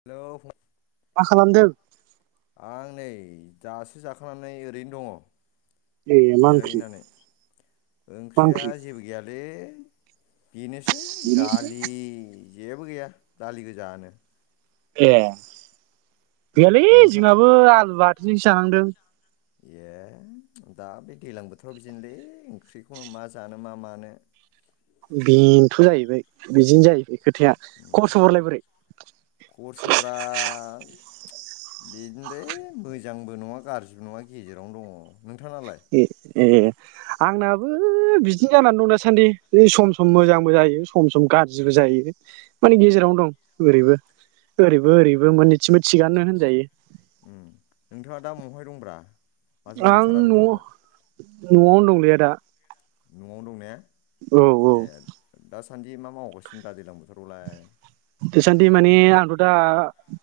Hello. मा खालामदों आं नै दासो जाखांनानै ओरैनो ए दङ। मा ओंख्रि जिरायनानै मा ओंख्रिया ओंख्रि जेबो गैयालै। बेनोसै दालि। जेबो गैया दालि गोजानो। ए। गैयालै नोंथां जिंनाबो आलु बा बि जाहांदों। ए दा बे दैज्लां बोथोराव बिदिनोलै ओंख्रिखौनो मा जानो मा मानो। बेनोथ' जाहैबाय बिदिनो जाहैबाय। खोथाया खबर सबरलाय बोरै? खरस'फ्रा बिदिनोलै मोजांबो नङा गाज्रिबो नङा गेजेरावनो दङ। नोंथाङालाय? ए ए आंनाबो बिदिनो जानानै दं दासान्दि सम सम मोजांबो जायो सम सम गाज्रिबो जायो। मानि गेजेरावनो दं ओरैबो ओरैबो ओरैबो मोननैथिंबो थिगानो होनजायो। उम नोंथाङा दा महाय दंब्रा? माथो आं नुथारा न नोंथांखौ न'आवनो दंलै आदा। न'आवनो दं ने? औ औ। सान्दि मा मावगासिनो ब्रा दैज्लां बोथोरावलाय। दासान्दि माने आंथ' दा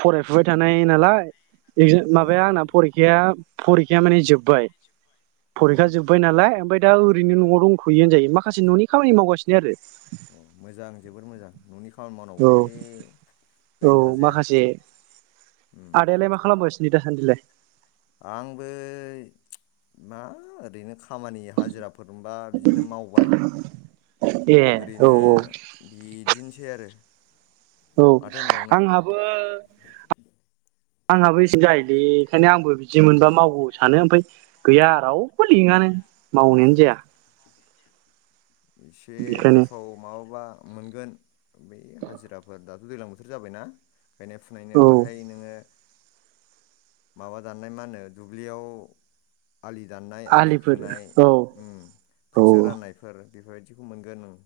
फरायफुबाय थानाय नालाय। एगजा औ माबाया आंना औ फरेखाया फरिखाया माने जोबबाय। फरिखा उम जोब्बाय नालाय ओमफाय दा ओरैनो न'आव दंथ'यो होनजायो माखासे न'नि खामानि मावगासिनो आरो। अ मोजां जोबोर मोजां न'नि खामानि औ मावनांगौलै औ ओरैनो थाजाया माखासे उम आदायालाय मा खालामगासि निदा सानदिलाय? आंबो मा ओरैनो खामानि हाजिरा फोर मोनबा बिदिनो मावबाय ए औ ओरैनो औ बिदिनोसै आरो। औ माथो होनबावनो आंहाबो आंहाबो [unintelligible] जायोलै ओंखायनो आंबो बिदि मोनबा मावगौ सानो ओमफाय गैया रावबो लिङानो मावनायानो जाया। एसे बेखायनो उनफ्राव माबाबा मोनगोन बै हाजिराफोर दाथ' दैज्लां बोथोर जाबायना। गायनाय फुनायनो औ बाहाय नोङो माबा दाननाय मा होनो दुब्लियाव आलि दाननाय आलि आलिफोर खोनाय औ उम ओ खोथिया राननायफोर बेबायदिखौ मोनगोन नों।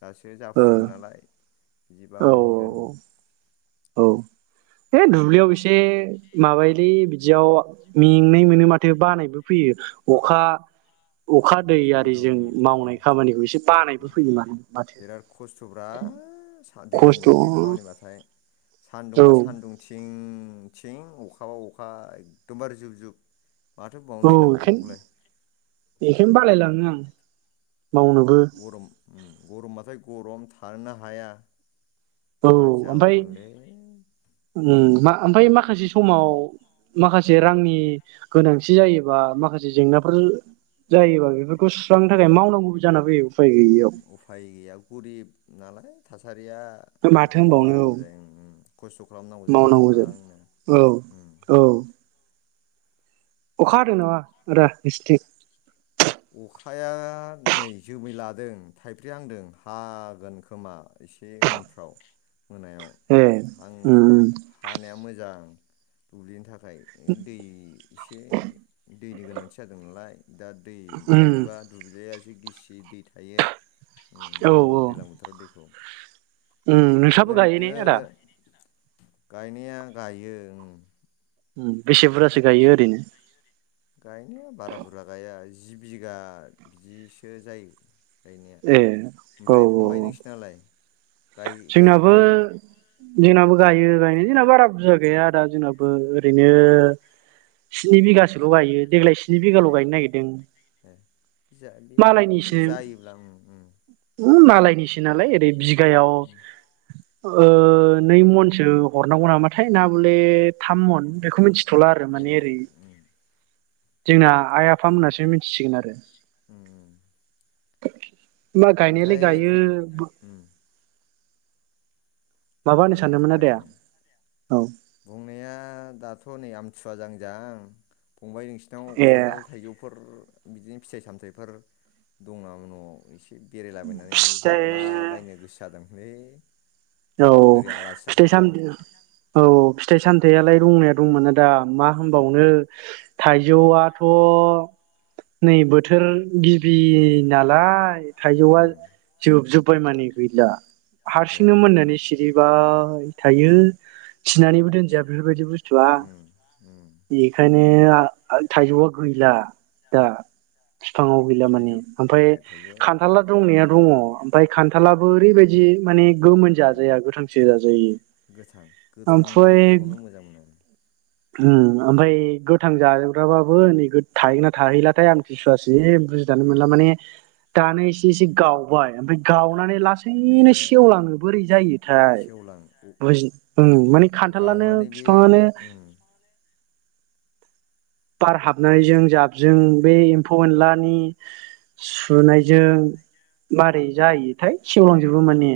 दासो औ जाफुदों नालाय। जिबा औ मोन हैगोन। औ। है दुब्लियाव एसे माबायोलै बिदियाव मेंनाय मोनो माथो बानायबो फैयो अखा अखा दै सानदुं आरिजों उम मावनाय खामानिखौ एसे बानायबो उम फैयो मानो माथो बिराद खस्थ'ब्रा दैज्लां खस्थ' बोथोरनि औ खामानिबाथाय। सान्दुंबा सान्दुं थिं थिं अखाबा अखा एकदमबारे जुब जुब। माथो बुंबावनो औ दैलां बेखायनो बोथोरखौलाय बेखायनो बालायलाङो आं मावनोबो गरम उम गरमबाथाय गरम थानोनो हाया। औ मा ओमफ्राय जाबावगोनलै उम मा ओमफ्राय माखासे समाव माखासे रांनि गोनांथि जायोबा माखासे जेंनाफोर जायोबा बेफोरखौ सुस्रांनो थाखाय मावनांगौबो जाना फैयो उफाय गैयियाव उफाय गैया गुरिब नालाय थासा रिया माथो बिदिखौ होनबावनो मावनांगौ औ जायो उम उम खस्थ' खालामनांगौ जायो गोबांनो। औ उम। औ अखा हादों नामा आदा नोंसिन्थिं? अखाया नै जोमै लादों थाइफ्रेहांदों हागोन खोमा एसे उनफ्राव मोनायाव। ए आंथ' उम हानाया मोजां। दैनि था खाय ऐ दै एसे दैनि गोनांथि जादों नालाय दा दै उम मोनोबा दुब्लिया जि गिसि दै थायो ओम औ नांगौ दैलां बोथोराव दैखौ। उम नोंसाबो गायो ने आदा? ओरैनो गायनाया गायो ओं। ओम बेसे बुरजासो बिदिनो गायो ओरैनो? गायनाया बारा बुरजा गाया जि बिगा बिदिसो जायो। गायनाया ए औ ओमफ्राय फंबाय नोंसिनालाय? गाय जोंनाबो गायखायो ने? जोंनाबो गायो गायनाय जोंनाबो बारा बुरजा गाया आदा जोंनाबो ओरैनो स्नि बिगासोल' गायो। देग्लाय स्नि ए बिगाल' गायनो नागिरदों। ए जा बे मालायनिसो जायोब्ला उम उम उम मालायनिसो नालाय ओरै बि गायाव ओ नै मनसो हरनांगौ नामाथाय ना बले थाम मन बेखौ मिथि थला आरो ए माने ओरै उम जोंना आइ आफामोनासो मिथिसिगोन आरो। उम उम। [inaudible] मा गायनायालाय ओमफ्राय गायो। फं उम माबा होनो गायनायाथ' सानदोंमोन गायो आदाया ओं औ बुंनाया दाथ' थ' नै आमथि सुवा जाहां जाहां फंबाय नोंसिनाव ए खान्थाल थाइजौफोर बिदिनो फिथाइ सामथाइफोर दं नामा न'आव इसे बेरायलाबायनानै फिथाइ जाद्लाबायनो गोसो जादों। हे औ औ फिथाइ साम औ औ फिथाइ सामनथाइआलाय दंनाया दंमोन दा मा होनबावनो थाइजौआथ' नै बोथोर गिबि नालाय थाइजौआ उम जोबजोबबाय माने। गैला। हारसिंनो ए। मोननानै सिरिबाय थायो। थिनानैबो दोनजाया बेफोरबायदि बुस्थुआ उम उम बेखायनो माने थाइजौआ गैला दा फिफाङाव गैला माने थाइजौ ए ओमफाय थाइजौ खान्थाला दंनाया दङ ओमफ्राय खान्थालाबो ओरैबायदि माने गोमोन उम जाया गोथांसो जाजायो गोथां ओमफ्राय गोथांखौनो मोजां मोनो आं ओम ओमफ्राय गोथां जाजाग्राबाबो नै गो थाहैगोन ना थाहैलाथाय आमथिसुवासिम बुजिनानो मोनला माने दानो इसे इसे गावबाय ओमफ्राय गाव नानै ए लासैनो सेवलाङो बोरै जायोथाय सेवलां बुजि ओम माने खान्थालानो गावनानै बे फिफाङानो उम बार हाबनायजों जाबजों बे एम्फौ एनलानि सुनायजों मारै जायोथाय सेवलांजोबो माने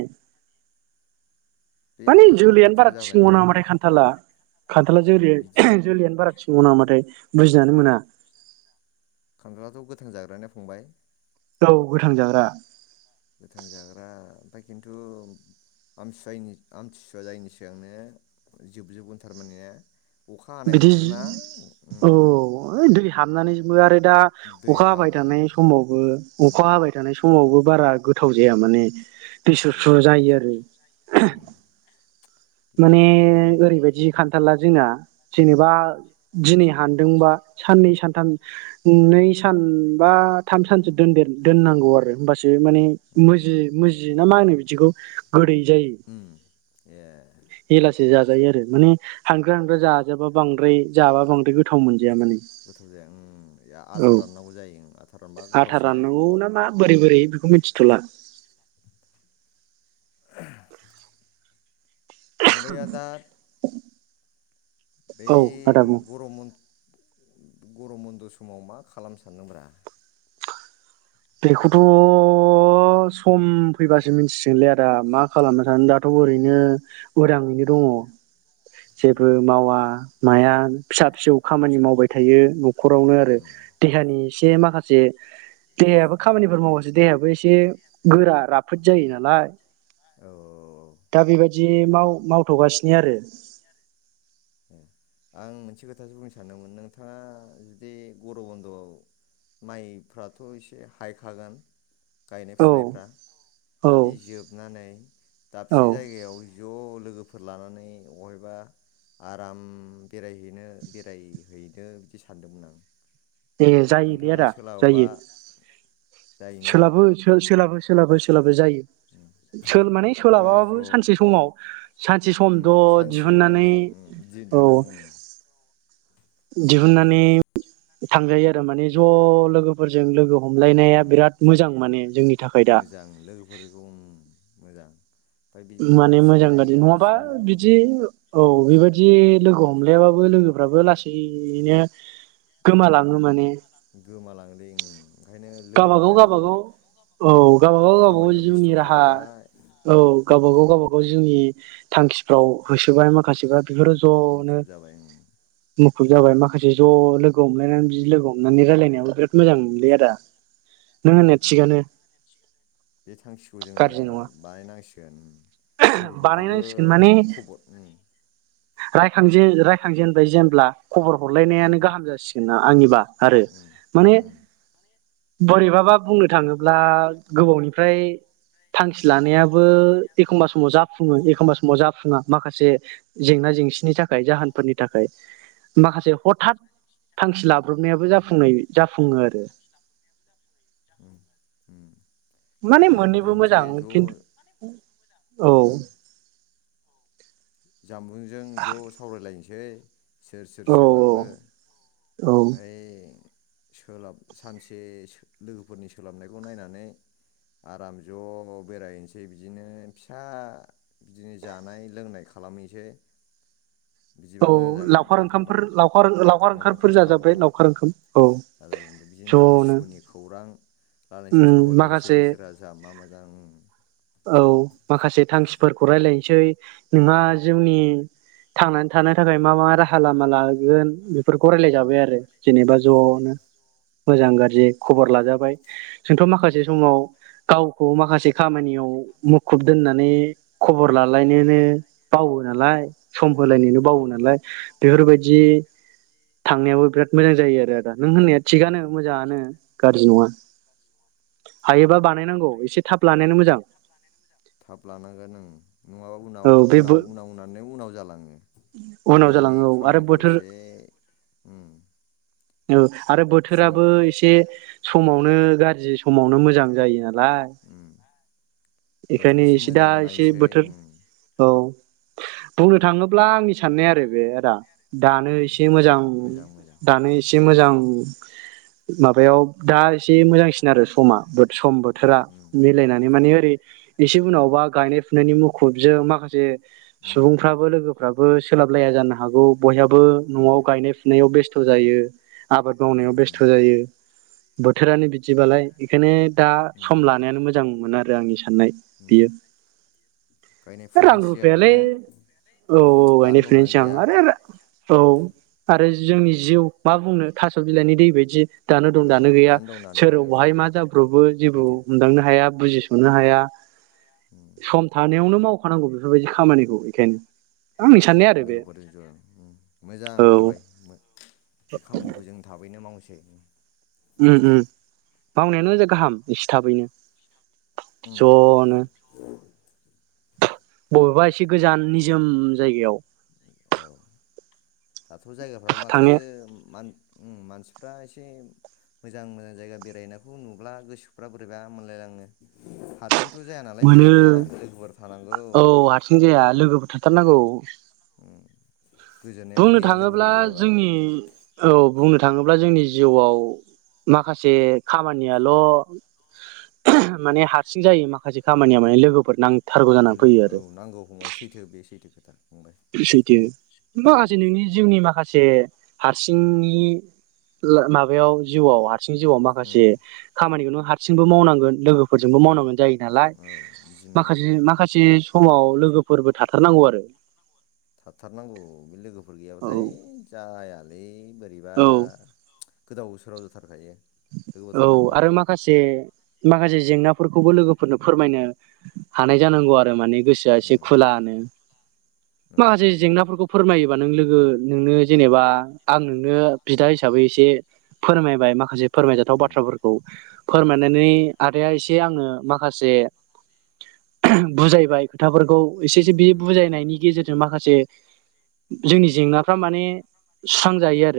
बे माने अखा जोलैयानो बोथोर बारा थिक जाबायना नङा उम नामाथाय खान्थाला खान्थाला जोरि बिदि जोलियानो बारा थिक नंगौ नामाथाइ बुजिनानै मोना खान्थालाथ' गोथां जाग्राना फंबाय औ गोथां जाग्रा गोथां जाग्रा ओमफ्राय खिन्थु आमथिसुवानि आमथिसुवा जायैनि सिगांनो जोबजोबगोन थारमाने ना अखा हानाय बिदि बोथोर ना औ उम ओ हाबनानैबो आरो दा दै अखा हाबाय हाबो ओं थानाय समावबो उम अखा हाबाय थानाय स फुङावबो बारा गोथाव जाया माने दैस्रुसु ए जायो आरो उम माने बेबोलै ओरैबायदि खान्थाला जोंना उम जेनेबा दिनै हानदोंबा साननै सानथाम नै सान बा थाम सानसो दोनदेर दोननांगौ आरो होमबासो माने उम मोजि मोजि जियो ना मा होनो बिदिखौ गोदै जायो उम ए एलासो जा जायोआरो माने हानग्रो हानग्रा जा जाबा बांद्राय जाबा बांद्राय गोथाव मोन गोथाव जाया ओम या औ आथा राननांगौ जायो ओम आथा रानबा गोथावसिन जायो थिथ'ला फंबाया दा बै औ आदा बुं गरम बन गरम बन्द' समाव मा खालामनो सानदोंब्रा बेखौथ' सम फैबासो मिन्थिसिगोनलै आदा मा खालामना थानो दाथ' ओरैनो उदाङैनो दङ' जेबो मावा माया फिसा फिसौ खामानि मावबाय थायो न' खरावनो आरो देहानि एसे माखासे देहायाबो खामानिफोर मावबासो देहायाबो एसे गोरा राफोद जायो नालाय। [unintelligible] दा बे बाय दि माव मावथ'गासिनो आरो। आं मोनसे खोथासो बुंनो सानदोंमोन नोंथाङा जुदि गर' बन्द'आव माइफ्राथ' एसे हायखागोन। गायनाय फुनायफ्रा औ इ जोबनानै औ दाबसे जायगायाव ज' लोगोफोर लानानै अहायबा आराम बेरायहैनो बेरायहैनो बिदि सानदोंमोन आं। ए जायोलै नोंथाङा आदा जायो सोलाबोबा जायोना सोलाबो सो सोलाबो सोलाबो सोलाबो जायो। सोल माने बेबा ज' सोलाबाबो सानसे समाव सानसे उम समद' सानसेल' नाङो दिहुननानै उम दिदु औ। नाङो दिहुननानै थांजायो आरो माने ज' लोगोफोरजों लोगो हमलायनाया उम बिराद मोजां माने जोंनि थाखाय दा। मोजां लोगोफोरखौ उम मोजां। ओमफ्राय बिदिनो माने दाबसे मोजां गारजि जायगायाव नङाबा एसे मोजां बिदि औ बेबायदि लोगो हमलायाबाबो लोगोफ्राबो लासै नो गोमालाङो माने गोमालाङोलै ओं। गाबागाव गाबागाव औ गावबागाव गावबागाव खामानियाव बेस्थ' जिउनि राहा थाजोब्बाय औ गावबागाव उम गावबागाव जिउनि थांखिफ्राव होसोबाय माखासेफ्रा बेफोराव ज'नो मुखुब जाबाय उम मु खुब जाबाय माखासे ज' लोगो हमलायनानै बिदि लोगो हमनानै रायलायनायाव बिराद मोजां मोनोलै आदा। नों होननाय उम थिगानो। बे थांखिखौ जोङो गाज्रि नङा बानायनांसि गोन। लोगोफोरखौबो खबर उम। रायखांजेन रायखांजेनबाय जेेनब्ला खबर हरलायनायानो उम गाहाम जासिगोन ना। आंनिबा आरो उम माने उम बोरैबाबा बुंनो थाङोब्ला गोबावनिफ्राय थांखि लानायाबो एखमबा समाव जाफुङो एखमबा समाव जाफुङा माखासे जेंना जेंसिनि थाखाय जाहोनफोरनि थाखाय माखासे हथात थांखि लाबो लाब्रबनायाबो जाफुंनाय जाफुङो आरो। [inaudible] उम उम। माने मोननैबो लोगोफोरजों खेबसे मोजां ज' खिन्थु औ उम जामबुंजों ज सावरायलायनोसै जे सोर सोर औ सोलाबो औ ओमफाय सोलाब सानसे लोगोफोरनि सोलाबनायखौ नायनानै आराम ज बेरायहैनोसै बिदिनो फिसा बिदिनो जानाय लोंनाय खालामहैनोसै बिदिबा औ मोजां जागोन लावखार ने ओंखामफोर फंबाय लावखार ओंखामफोर लावखार ओंखाम जाजाबाय लावखार ओंखाम औ जाजायो बिदिनो दुखु ज'नो सुखुनि खौरां लालायनोसै उम सावरायलायनोसै माखासे सोरबा जोंहा मा मा जां ओं औ माखासे थांखि फोरखौ रायलायनोसै नोंहा औ जिउनि थांनानै थानाय थाखाय मा मा राहा लामा लागोन? बेफोरखौ रायलाय उम जाबाय आरो जेनेबा उम जनो। मोजां गाज्रि खबर लाजाबाय जोंथ माखासे समाव गावखौ माखासे खामानियाव मुखुब दोननानै खबर लालायनोनो बावो नालाय। सम होलायनो बावो नालाय। बेफोरबायदि थांनायावबो बिराद मोजां जायो आरो आदा। नों होननाया उम थिगानो मोजाङानो। गाज्रि नङा हायोबा बानायनांगौ एसे थाब लानायानो मोजां। थाब लानांगोन ओं। नङाबा औ उनाव बे उनाव उनावनानै उनाव जालाङो उनाव ओंखायनो बे जालाङो औ आरो खामानिखौ बोथोर एसे उम्म औ। आरो बोथोराबो एसे समावनो गाज्रि समावनो मोजां जायो आरो। नालाय उम बोथोर बेखायनो एसे दा मोजांखौ एसे नायनोसै बोथोर उम औ बुंनो थाङोब्ला आंनि साननाया आरो बे आदा दानो उम एसे मोजां दानो एसे एसे मोजां माबायाव दा एसे मोजांसिन आरो समा बट सम ब बोथोरा उम मिलायनानै माने एसे उनावबा गायनाय फुनायनि मुखुबजों माखासे उम सुबुंफ्राबो लोगो फ्राबो सोलाबलाया जानो हागौ। बयहाबो उम न'आव गायनाय फुनायाव बेस थ' जायो आबाद मावनायाव बेस्थ' जायो बोथोरानो बिदिबालाय बेखायनो दा उम सम लानायानो मोजां मोजां मोन आरो आंनि साननाय उम बैयो रां गायनायफोरनि सिगां ने रुफायालै औ औ गायनाय दानो दंना फैनायसै आं गैया? आरो औ आरो जोंनि जिउ मा बुंनो थास' बिलाइनि दै बायदि दानो दं औ दानो गैया दं दानो सोर गैया बहाय ओं मा जाब्रबोजेबो सैथो हमदांनो हाया बुजिस'नो हाया उम सम थानायावनो मावखानांगौ बेफोरबायदि खामानिखौ बेखायनो आंनि साननाय आरो बे लोगोफोरजों ज आं मोजां औ आं फंबाय बे खामानिखौ जों थाबैनो मावसै ओम ओम मावनायानो गाहाम एसे थाबैनो उम ज'नो बबेबा एसे गोजान निजोम जायगायाव औ दाथ' जायगाफ्राव माथो थांनो मानसि फ्रा एसे मोजां मोजां जायगा बेरायनायखौ नुब्ला गोसोफ्रा बोरैबा मोनलायलाङो हारसिं थ' जाया नालाय मोनो बेरायनाया लोगोफोर थानांगौ औ हारसिं जाया लोगोफोर था थार नांगौ उ बुंनो थाङोब्ला जोंनि औ। बुंनो थाङोब्ला जोंनि जिउआव माखासे खामानियाल माने हारसिं जायो माखासे खामानिया माने लोगोफोर नांगौ। लोगो औ नांगौ फंबाय सैथो बे सैथो खोथा। फंबाय सैथो माखासे नोंनि जिउनि माखासे हारसिंनि माबायाव जिउआव हाय। हारसिंनि जिउआव माखासे उम खानिखौनो हारसिं। हारसिंबो मावनांगोन लोगोफोरजोंबो। फोरजोंबो औ मावनांगोन जायो नालाय औ बिदिनो औ माखासे माखासे। समाव लोगोफोरबो थाथारनांगौ आरो। थाथारनांगौ बे लोगोफोर औ गैयाबाथाय जायालै बोरैबा। औ बोरैबा। गोदाव सोराव जाथारखायो। लोगोफोर औ थानांगौ आरो माखासे माखासे। जेंनाफोरखौबो लोगोफोरनो फोरमायनो। हानाय उम जानांगौ आरो माने गोसोआ एसे उम खुलानो नंगौ माखासे फंबाय नंगौ। जेंनाफोरखौ फोरमायोबा नों लोगो। नोंनो जेनेबा आं नोंनो बिदा हिसाबै एसे फोरमायबाय माखासे। फोरमायजाथाव उम बाथ्राफोरखौ उम फोरमायनानै आदाया एसे। आंङो माखासे बुजायबाय। खोथाफोरखौ एसे एसे उम बे उम बुजायनायनि गेजेरजों। माखासे जोंनि जेंनाफ्रा माने सुस्रांजायो आरो।